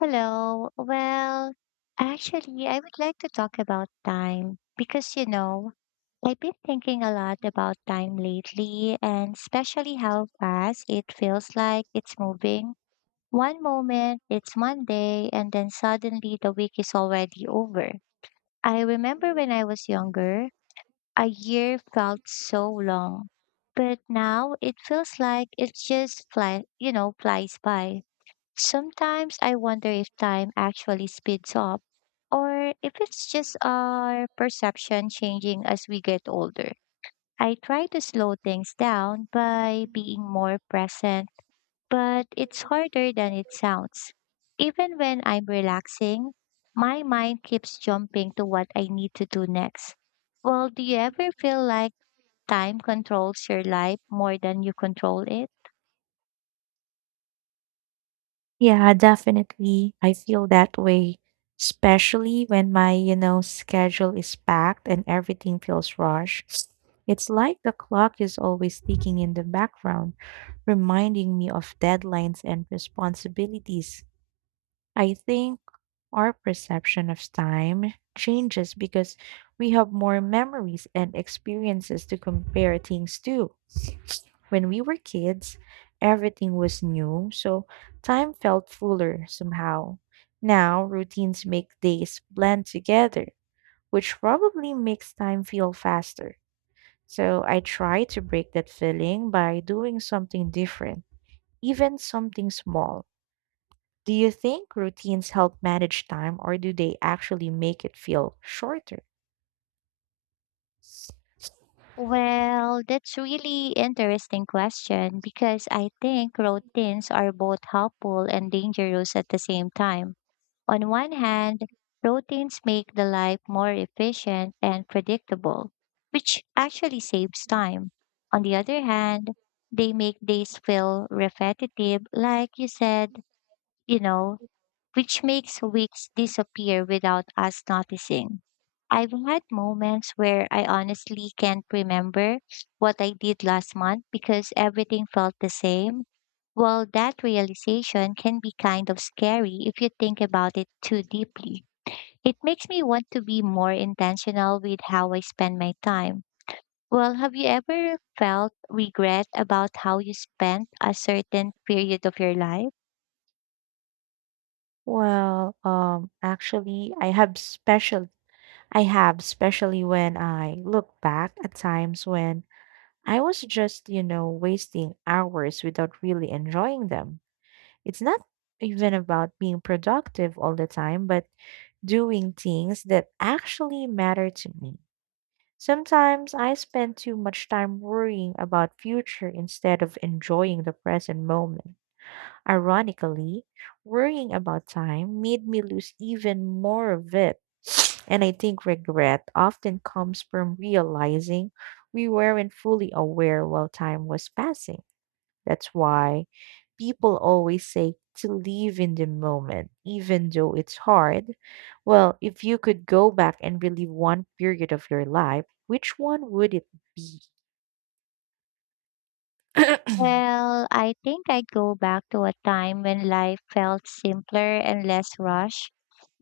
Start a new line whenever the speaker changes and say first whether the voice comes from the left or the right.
left: Hello. Well, actually, I would like to talk about time because, I've been thinking a lot about time lately and especially how fast it feels like it's moving. One moment it's Monday and then suddenly the week is already over. I remember when I was younger, a year felt so long, but now it feels like it just flies by. Sometimes I wonder if time actually speeds up or if it's just our perception changing as we get older. I try to slow things down by being more present, but it's harder than it sounds. Even when I'm relaxing, my mind keeps jumping to what I need to do next. Well, do you ever feel like time controls your life more than you control it?
right: Yeah, definitely. I feel that way, especially when my schedule is packed and everything feels rushed. It's like the clock is always ticking in the background, reminding me of deadlines and responsibilities. I think our perception of time changes because we have more memories and experiences to compare things to. When we were kids, everything was new, so time felt fuller somehow. Now, routines make days blend together, which probably makes time feel faster. So, I try to break that feeling by doing something different, even something small. Do you think routines help manage time or do they actually make it feel shorter?
left: Well, that's really interesting question because I think routines are both helpful and dangerous at the same time. On one hand, routines make the life more efficient and predictable, which actually saves time. On the other hand, they make days feel repetitive, like you said, you know, which makes weeks disappear without us noticing. I've had moments where I honestly can't remember what I did last month because everything felt the same. Well, that realization can be kind of scary if you think about it too deeply. It makes me want to be more intentional with how I spend my time. Well, have you ever felt regret about how you spent a certain period of your life?
right: Well, actually, I have special, I have, especially when I look back at times when I was just wasting hours without really enjoying them. It's not even about being productive all the time, but doing things that actually matter to me. Sometimes I spend too much time worrying about future instead of enjoying the present moment. Ironically, worrying about time made me lose even more of it. And I think regret often comes from realizing we weren't fully aware while time was passing. That's why people always say to live in the moment, even though it's hard. Well, if you could go back and relive one period of your life, which one would it?
left: Well, I think I'd go back to a time when life felt simpler and less rushed.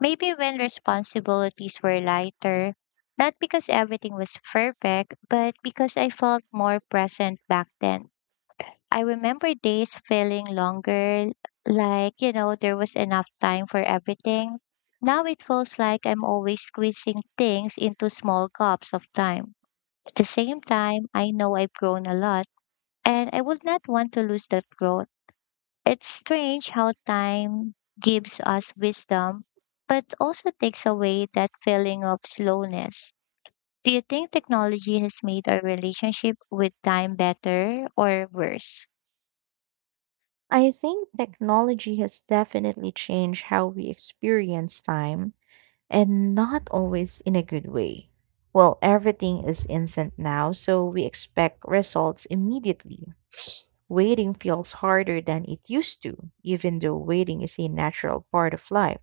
left: Maybe when responsibilities were lighter. Not because everything was perfect, but because I felt more present back then. I remember days feeling longer, like, there was enough time for everything. Now it feels like I'm always squeezing things into small cups of time. At the same time, I know I've grown a lot, and I would not want to lose that growth. It's strange how time gives us wisdom, but also takes away that feeling of slowness. Do you think technology has made our relationship with time better or worse?
right: I think technology has definitely changed how we experience time and not always in a good way. Well, everything is instant now, so we expect results immediately. Waiting feels harder than it used to, even though waiting is a natural part of life.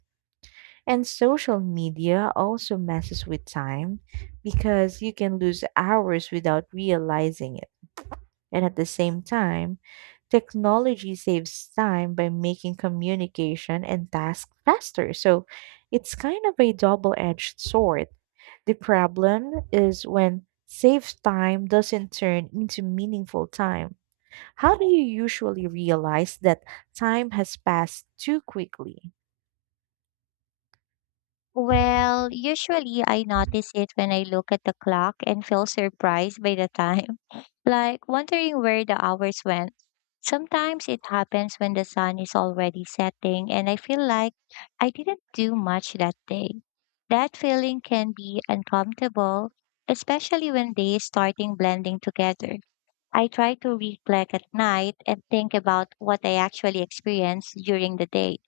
right: And social media also messes with time because you can lose hours without realizing it. And at the same time, technology saves time by making communication and tasks faster. So it's kind of a double edged sword. The problem is when saved time doesn't turn into meaningful time. How do you usually realize that time has passed too quickly?
left: Well, usually I notice it when I look at the clock and feel surprised by the time, like wondering where the hours went. Sometimes it happens when the sun is already setting and I feel like I didn't do much that day. That feeling can be uncomfortable, especially when days starting blending together. I try to reflect at night and think about what I actually experienced during the day.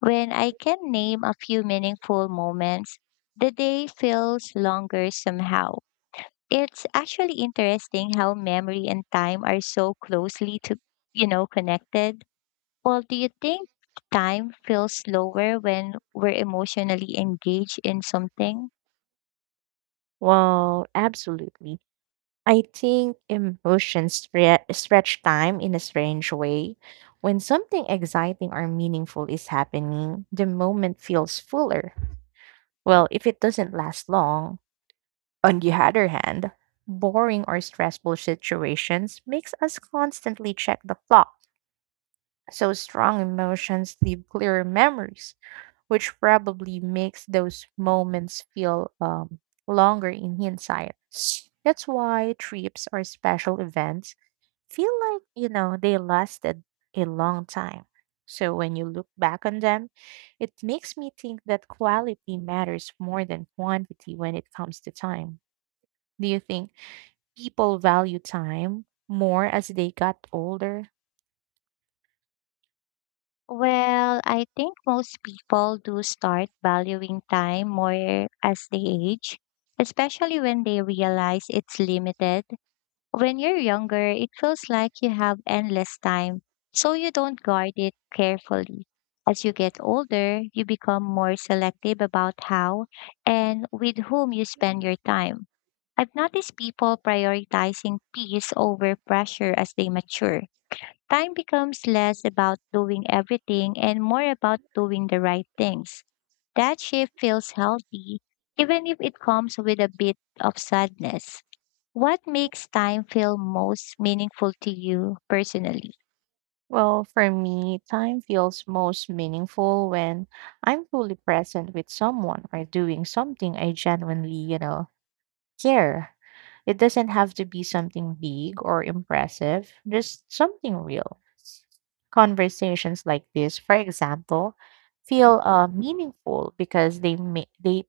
left: When I can name a few meaningful moments, the day feels longer somehow. It's actually interesting how memory and time are so closely to, you know, connected. Well, do you think time feels slower when we're emotionally engaged in something?
right: Well, absolutely. I think emotions stretch time in a strange way. When something exciting or meaningful is happening, the moment feels fuller. Well, if it doesn't last long, on the other hand, boring or stressful situations makes us constantly check the clock. So strong emotions leave clearer memories, which probably makes those moments feel longer in hindsight. That's why trips or special events feel like they lasted a long time. So when you look back on them, it makes me think that quality matters more than quantity when it comes to time. Do you think people value time more as they got older?
left: Well, I think most people do start valuing time more as they age, especially when they realize it's limited. When you're younger, it feels like you have endless time, so you don't guard it carefully. As you get older, you become more selective about how and with whom you spend your time. I've noticed people prioritizing peace over pressure as they mature. Time becomes less about doing everything and more about doing the right things. That shift feels healthy, even if it comes with a bit of sadness. What makes time feel most meaningful to you personally?
right: Well, for me, time feels most meaningful when I'm fully present with someone or doing something I genuinely care. It doesn't have to be something big or impressive, just something real. Conversations like this, for example, feel meaningful because they make they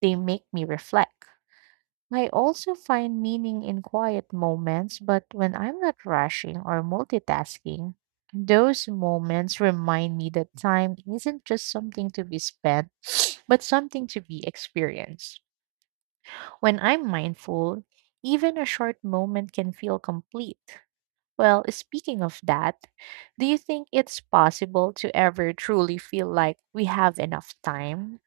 right: they make me reflect. I also find meaning in quiet moments, but when I'm not rushing or multitasking, those moments remind me that time isn't just something to be spent, but something to be experienced. When I'm mindful, even a short moment can feel complete. Well, speaking of that, do you think it's possible to ever truly feel like we have enough time?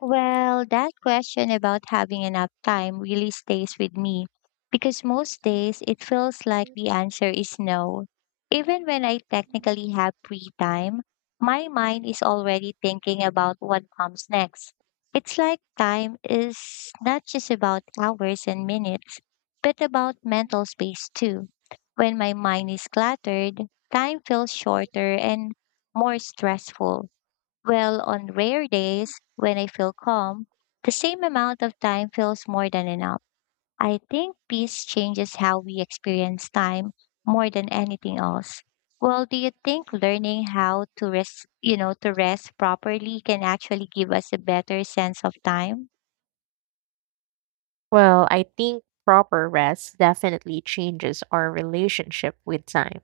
left: Well, that question about having enough time really stays with me because most days it feels like the answer is no. Even when I technically have free time, my mind is already thinking about what comes next. It's like time is not just about hours and minutes, but about mental space too. When my mind is cluttered, time feels shorter and more stressful. Well, on rare days when I feel calm, the same amount of time feels more than enough. I think peace changes how we experience time more than anything else. Well, do you think learning how to rest, to rest properly can actually give us a better sense of time?
right: Well, I think proper rest definitely changes our relationship with time.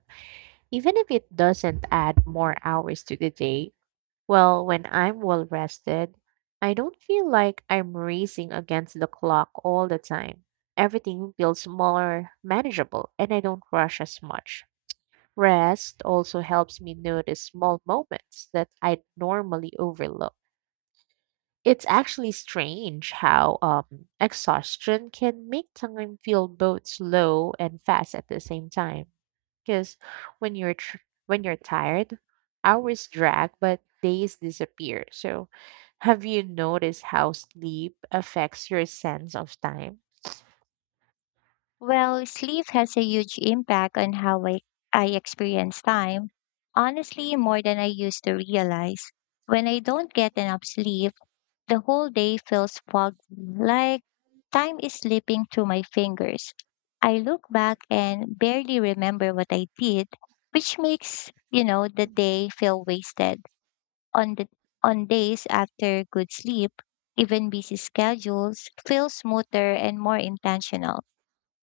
right: Even if it doesn't add more hours to the day, well, when I'm well rested, I don't feel like I'm racing against the clock all the time. Everything feels more manageable and I don't rush as much. Rest also helps me notice small moments that I normally overlook. It's actually strange how exhaustion can make time feel both slow and fast at the same time. Because when you're tr- when you're tired, hours drag, but days disappear. So, have you noticed how sleep affects your sense of time?
left: Well, sleep has a huge impact on how I experience time, honestly, more than I used to realize. When I don't get enough sleep, the whole day feels foggy, like time is slipping through my fingers. I look back and barely remember what I did, which makes, the day feel wasted. On the on days after good sleep, even busy schedules feel smoother and more intentional.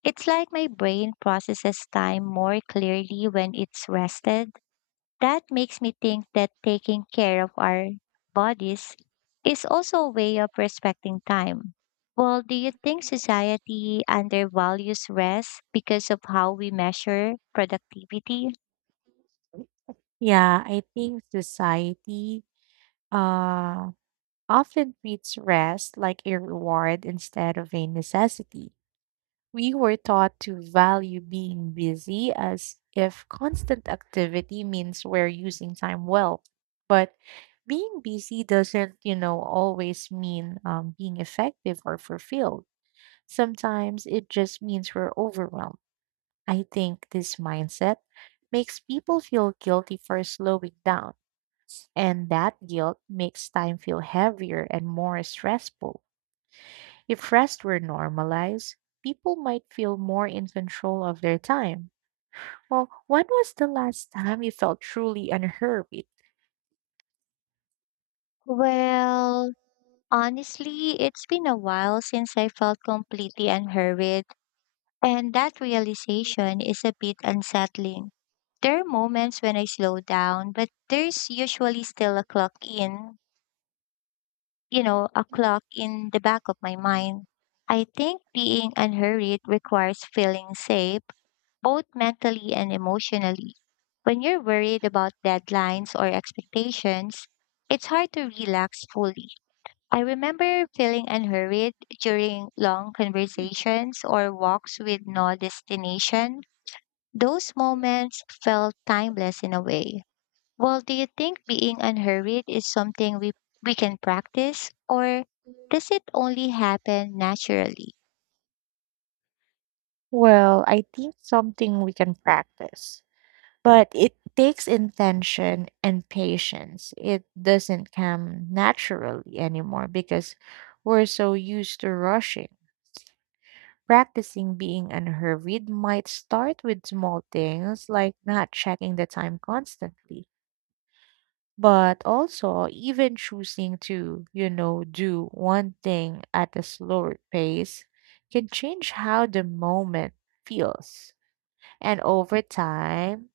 left: It's like my brain processes time more clearly when it's rested. That makes me think that taking care of our bodies is also a way of respecting time. Well, do you think society undervalues rest because of how we measure productivity?
right: Yeah, I think society, uh often treats rest like a reward instead of a necessity. We were taught to value being busy as if constant activity means we're using time well. But being busy doesn't always mean being effective or fulfilled. Sometimes it just means we're overwhelmed. I think this mindset makes people feel guilty for slowing down, and that guilt makes time feel heavier and more stressful. If rest were normalized, people might feel more in control of their time. Well, when was the last time you felt truly unhurried?
left: Well, honestly, it's been a while since I felt completely unhurried, and that realization is a bit unsettling. There are moments when I slow down, but there's usually still a clock in the back of my mind. I think being unhurried requires feeling safe, both mentally and emotionally. When you're worried about deadlines or expectations, it's hard to relax fully. I remember feeling unhurried during long conversations or walks with no destination. Those moments felt timeless in a way. Well, do you think being unhurried is something we can practice, or does it only happen naturally?
right: Well, I think something we can practice, but it takes intention and patience. It doesn't come naturally anymore because we're so used to rushing. Practicing being unhurried might start with small things like not checking the time constantly. But also, even choosing to do one thing at a slower pace can change how the moment feels. And over time,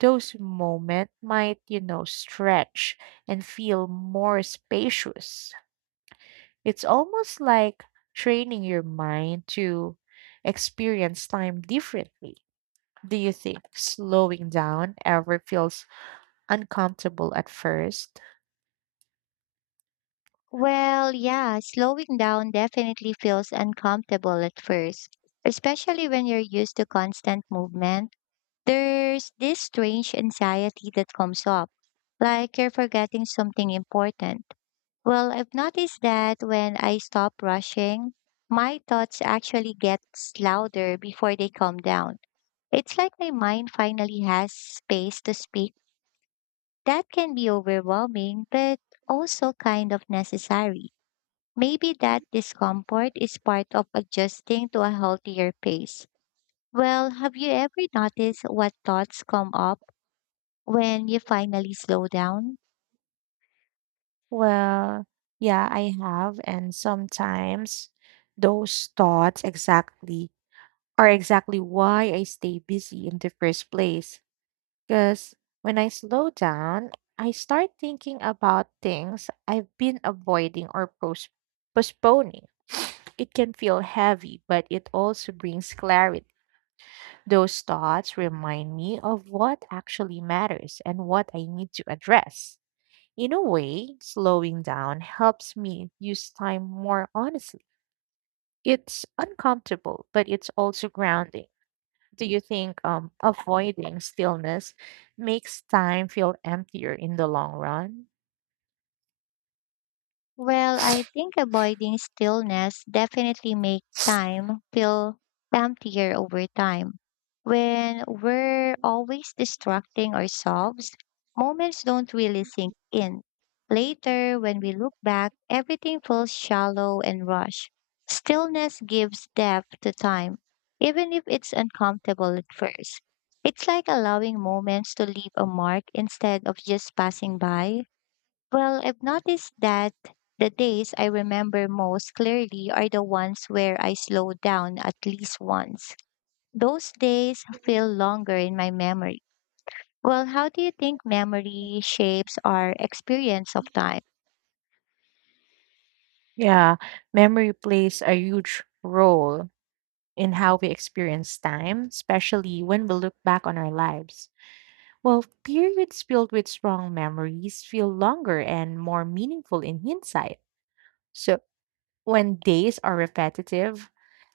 right: those moments might stretch and feel more spacious. It's almost like training your mind to experience time differently. Do you think slowing down ever feels uncomfortable at first?
left: Well, yeah, slowing down definitely feels uncomfortable at first, especially when you're used to constant movement. There's this strange anxiety that comes up, like you're forgetting something important. Well, I've noticed that when I stop rushing, my thoughts actually get louder before they calm down. It's like my mind finally has space to speak. That can be overwhelming, but also kind of necessary. Maybe that discomfort is part of adjusting to a healthier pace. Well, have you ever noticed what thoughts come up when you finally slow down?
right: Well, yeah, I have. And sometimes those thoughts exactly are exactly why I stay busy in the first place. Because when I slow down, I start thinking about things I've been avoiding or postponing. It can feel heavy, but it also brings clarity. Those thoughts remind me of what actually matters and what I need to address. In a way, slowing down helps me use time more honestly. It's uncomfortable, but it's also grounding. Do you think avoiding stillness makes time feel emptier in the long run?
left: Well, I think avoiding stillness definitely make time feel emptier over time. When we're always distracting ourselves, moments don't really sink in. Later, when we look back, everything feels shallow and rushed. Stillness gives depth to time, even if it's uncomfortable at first. It's like allowing moments to leave a mark instead of just passing by. Well, I've noticed that the days I remember most clearly are the ones where I slow down at least once. Those days feel longer in my memory. Well, how do you think memory shapes our experience of time?
right: Yeah, memory plays a huge role in how we experience time, especially when we look back on our lives. Well, periods filled with strong memories feel longer and more meaningful in hindsight. So, when days are repetitive,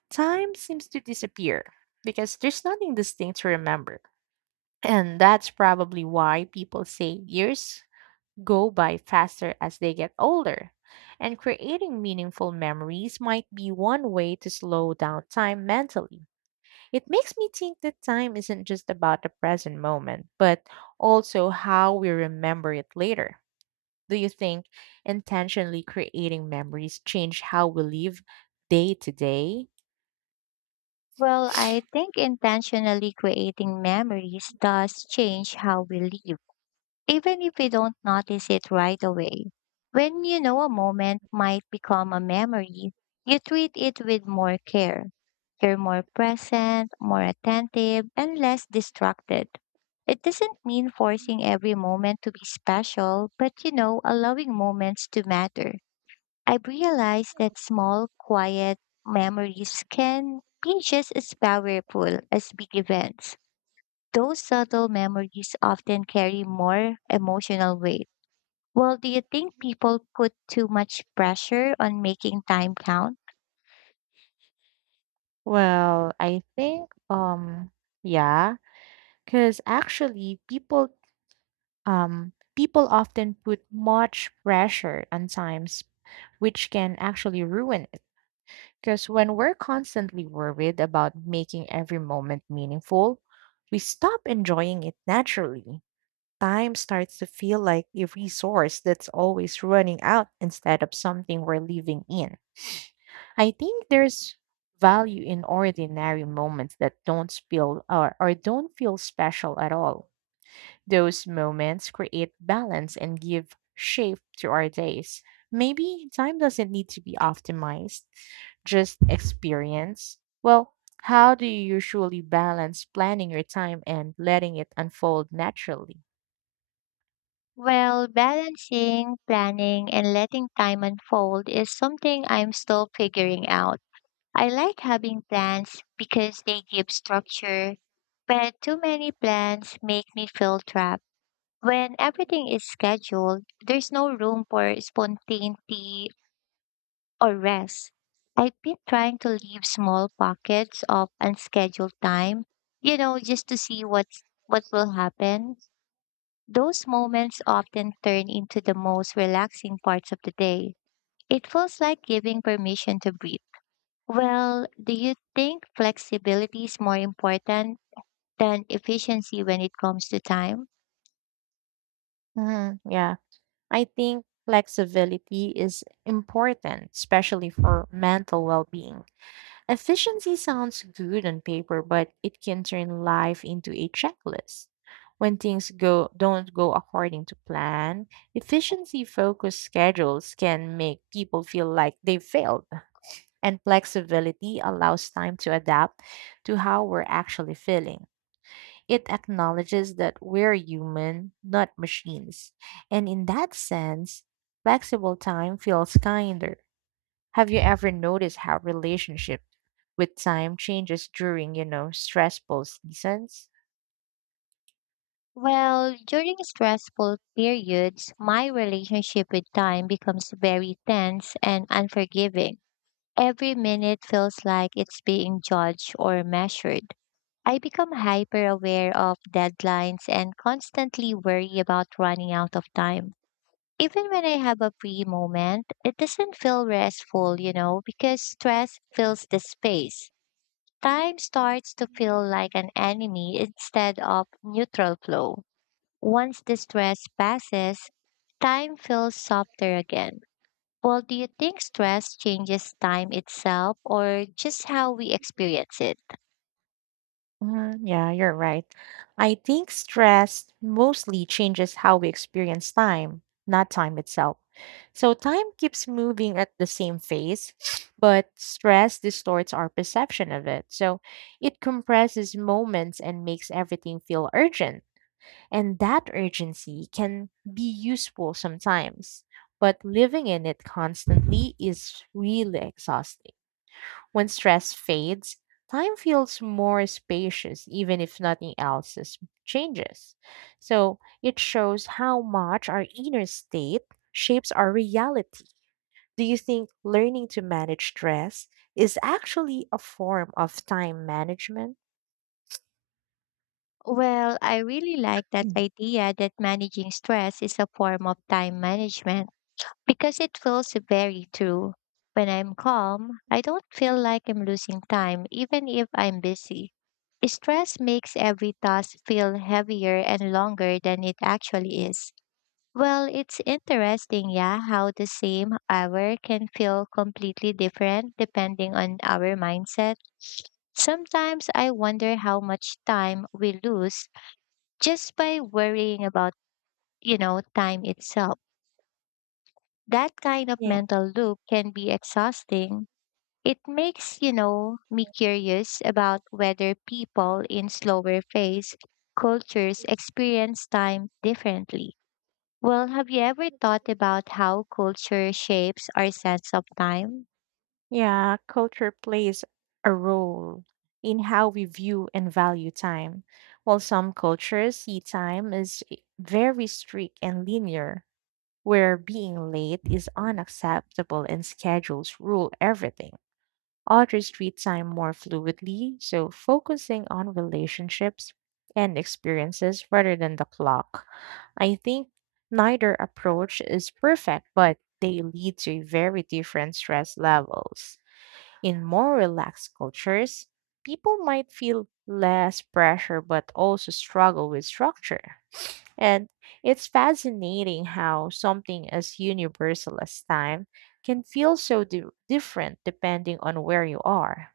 right: time seems to disappear because there's nothing distinct to remember. And that's probably why people say years go by faster as they get older. And creating meaningful memories might be one way to slow down time mentally. It makes me think that time isn't just about the present moment, but also how we remember it later. Do you think intentionally creating memories change how we live day to day?
left: Well, I think intentionally creating memories does change how we live, even if we don't notice it right away. When you know a moment might become a memory, you treat it with more care. You're more present, more attentive, and less distracted. It doesn't mean forcing every moment to be special, but allowing moments to matter. I've realized that small, quiet memories can be just as powerful as big events. Those subtle memories often carry more emotional weight. Well, do you think people put too much pressure on making time count?
right: Well, I think yeah, cuz actually people often put much pressure on times which can actually ruin it. Cuz when we're constantly worried about making every moment meaningful, we stop enjoying it naturally. Time starts to feel like a resource that's always running out instead of something we're living in. I think there's value in ordinary moments that don't feel or don't feel special at all. Those moments create balance and give shape to our days. Maybe time doesn't need to be optimized, just experience. Well, how do you usually balance planning your time and letting it unfold naturally?
left: Well, balancing, planning, and letting time unfold is something I'm still figuring out. I like having plans because they give structure, but too many plans make me feel trapped. When everything is scheduled, there's no room for spontaneity or rest. I've been trying to leave small pockets of unscheduled time, just to see what will happen. Those moments often turn into the most relaxing parts of the day. It feels like giving permission to breathe. Well, do you think flexibility is more important than efficiency when it comes to time?
right: Mhm, yeah, I think flexibility is important, especially for mental well being. Efficiency sounds good on paper, but it can turn life into a checklist. When things go don't go according to plan, efficiency focused schedules can make people feel like they failed, and flexibility allows time to adapt to how we're actually feeling. It acknowledges that we're human, not machines. And in that sense, flexible time feels kinder. Have you ever noticed how relationship with time changes during stressful seasons?
left: Well, during stressful periods, my relationship with time becomes very tense and unforgiving. Every minute feels like it's being judged or measured. I become hyper aware of deadlines and constantly worry about running out of time. Even when I have a free moment, it doesn't feel restful, because stress fills the space. Time starts to feel like an enemy instead of neutral flow. Once the stress passes, time feels softer again. Well, do you think stress changes time itself or just how we experience it?
right: Mm, yeah, you're right. I think stress mostly changes how we experience time, not time itself. So time keeps moving at the same pace, but stress distorts our perception of it. So it compresses moments and makes everything feel urgent. And that urgency can be useful sometimes, but living in it constantly is really exhausting. When stress fades, time feels more spacious, even if nothing else is changes. So it shows how much our inner state shapes our reality. Do you think learning to manage stress is actually a form of time management?
left: Well, I really like that
right: Mm.
left: idea that managing stress is a form of time management because it feels very true. When I'm calm, I don't feel like I'm losing time, even if I'm busy. Stress makes every task feel heavier and longer than it actually is. Well, it's interesting, yeah, how the same hour can feel completely different depending on our mindset. Sometimes I wonder how much time we lose just by worrying about, time itself. That kind of
right: Yeah.
left: mental loop can be exhausting. It makes, me curious about whether people in slower phase cultures experience time differently. Well, have you ever thought about how culture shapes our sense of time?
right: Yeah, culture plays a role in how we view and value time. While some cultures see time as very strict and linear, where being late is unacceptable and schedules rule everything. Others treat time more fluidly, so focusing on relationships and experiences rather than the clock. I think neither approach is perfect, but they lead to very different stress levels. In more relaxed cultures, people might feel less pressure but also struggle with structure. And it's fascinating how something as universal as time can feel so different depending on where you are.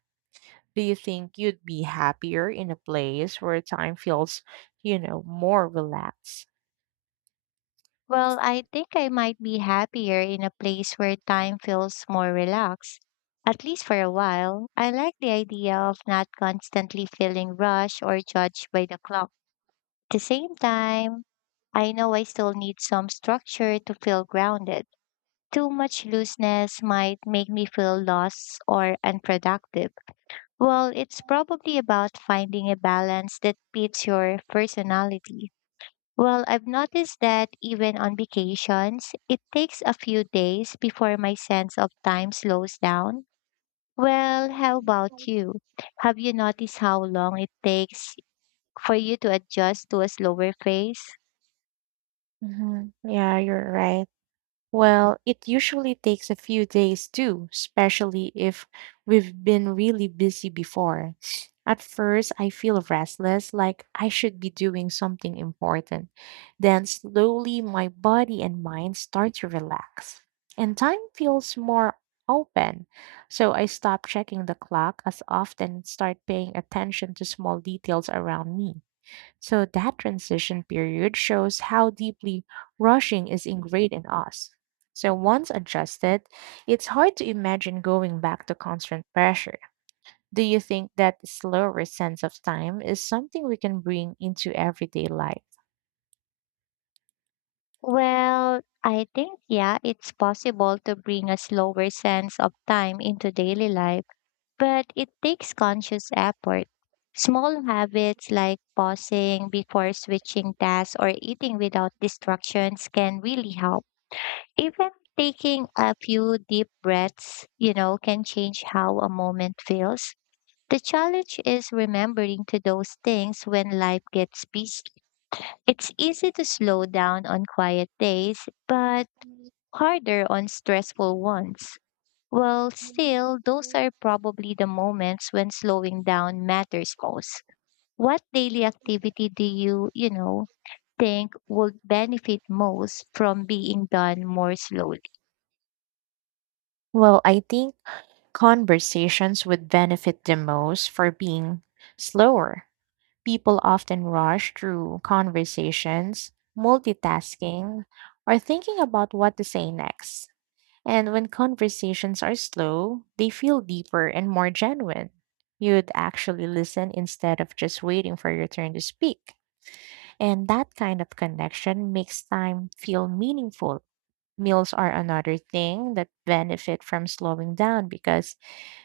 right: Do you think you'd be happier in a place where time feels, you know, more relaxed?
left: Well, I think I might be happier in a place where time feels more relaxed. At least for a while, I like the idea of not constantly feeling rushed or judged by the clock. At the same time, I know I still need some structure to feel grounded. Too much looseness might make me feel lost or unproductive. Well, it's probably about finding a balance that fits your personality. Well, I've noticed that even on vacations, it takes a few days before my sense of time slows down. Well, how about you? Have you noticed how long it takes for you to adjust to a slower phase?
right: Hmm, yeah, you're right. Well, it usually takes a few days too, especially if we've been really busy before. At first, I feel restless, like I should be doing something important. Then, slowly, my body and mind start to relax, and time feels more open. So, I stop checking the clock as often and start paying attention to small details around me. So that transition period shows how deeply rushing is ingrained in us. So once adjusted, it's hard to imagine going back to constant pressure. Do you think that slower sense of time is something we can bring into everyday life?
left: Well, I think, yeah, it's possible to bring a slower sense of time into daily life, but it takes conscious effort. Small habits like pausing before switching tasks or eating without distractions can really help. Even taking a few deep breaths, can change how a moment feels. The challenge is remembering to those things when life gets busy. It's easy to slow down on quiet days, but harder on stressful ones. Well, still, those are probably the moments when slowing down matters most. What daily activity do you think would benefit most from being done more slowly?
right: Well, I think conversations would benefit the most for being slower. People often rush through conversations, multitasking, or thinking about what to say next. And when conversations are slow, they feel deeper and more genuine. You'd actually listen instead of just waiting for your turn to speak. And that kind of connection makes time feel meaningful. Meals are another thing that benefit from slowing down because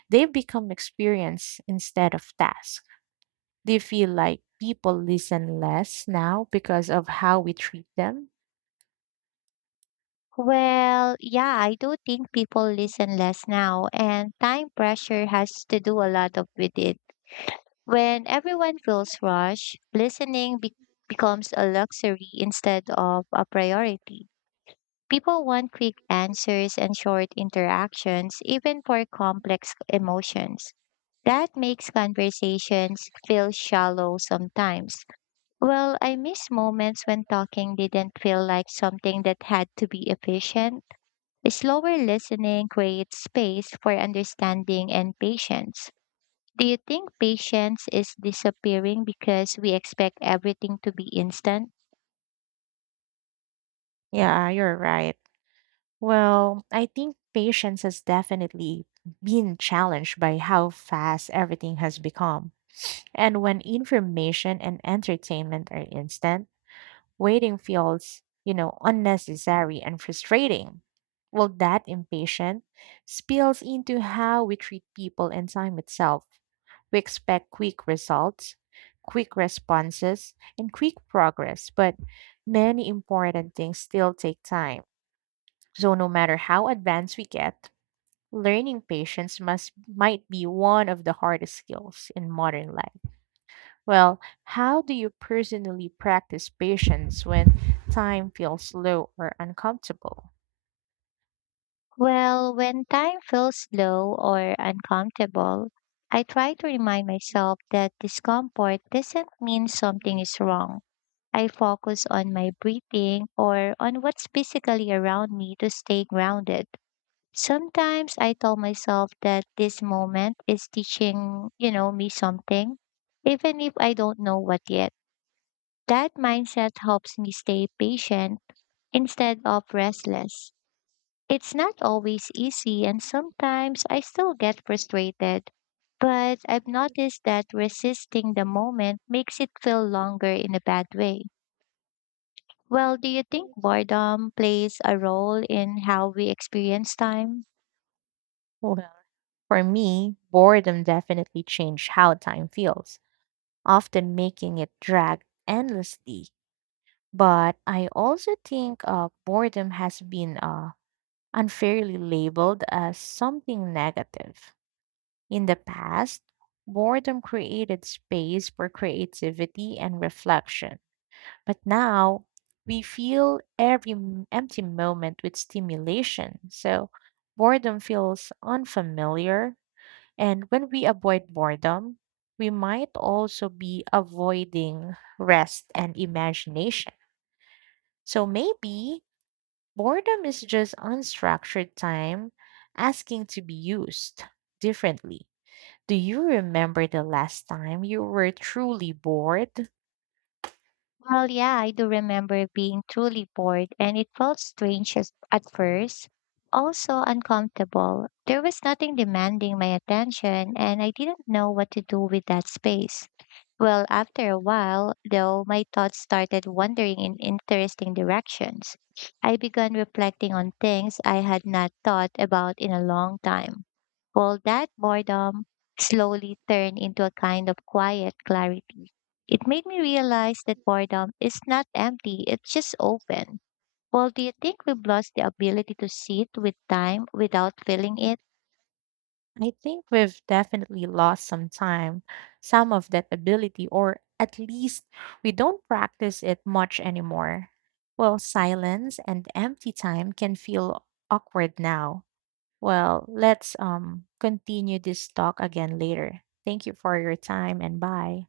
right: they become experience instead of task. Do you feel like people listen less now because of how we treat them?
left: Well, yeah, I do think people listen less now, and time pressure has to do a lot of with it. When everyone feels rushed, listening becomes a luxury instead of a priority. People want quick answers and short interactions, even for complex emotions. That makes conversations feel shallow sometimes. Well, I miss moments when talking didn't feel like something that had to be efficient. Slower listening creates space for understanding and patience. Do you think patience is disappearing because we expect everything to be instant?
right: Yeah, you're right. Well, I think patience has definitely been challenged by how fast everything has become. And when information and entertainment are instant, waiting feels unnecessary and frustrating. Well, that impatience spills into how we treat people and time itself. We expect quick results, quick responses, and quick progress, but many important things still take time so no matter how advanced we get, learning patience must might be one of the hardest skills in modern life. Well, how do you personally practice patience when time feels slow or uncomfortable?
left: Well, when time feels slow or uncomfortable, I try to remind myself that discomfort doesn't mean something is wrong. I focus on my breathing or on what's physically around me to stay grounded. Sometimes I tell myself that this moment is teaching, me something, even if I don't know what yet. That mindset helps me stay patient instead of restless. It's not always easy, and sometimes I still get frustrated. But I've noticed that resisting the moment makes it feel longer in a bad way. Well, do you think boredom plays a role in how we experience time?
right: Well, for me, boredom definitely changed how time feels, often making it drag endlessly. But I also think boredom has been unfairly labeled as something negative. In the past, boredom created space for creativity and reflection. But now, we fill every empty moment with stimulation. So, boredom feels unfamiliar. And when we avoid boredom, we might also be avoiding rest and imagination. So, maybe boredom is just unstructured time asking to be used differently. Do you remember the last time you were truly bored?
left: Well, yeah, I do remember being truly bored, and it felt strange as, at first, also uncomfortable. There was nothing demanding my attention, and I didn't know what to do with that space. Well, after a while, though, my thoughts started wandering in interesting directions. I began reflecting on things I had not thought about in a long time. Well, that boredom slowly turned into a kind of quiet clarity. It made me realize that boredom is not empty, it's just open. Well, do you think we've lost the ability to sit with time without feeling it?
right: I think we've definitely some of that ability, or at least we don't practice it much anymore. Well, silence and empty time can feel awkward now. Well, let's continue this talk again later. Thank you for your time and bye.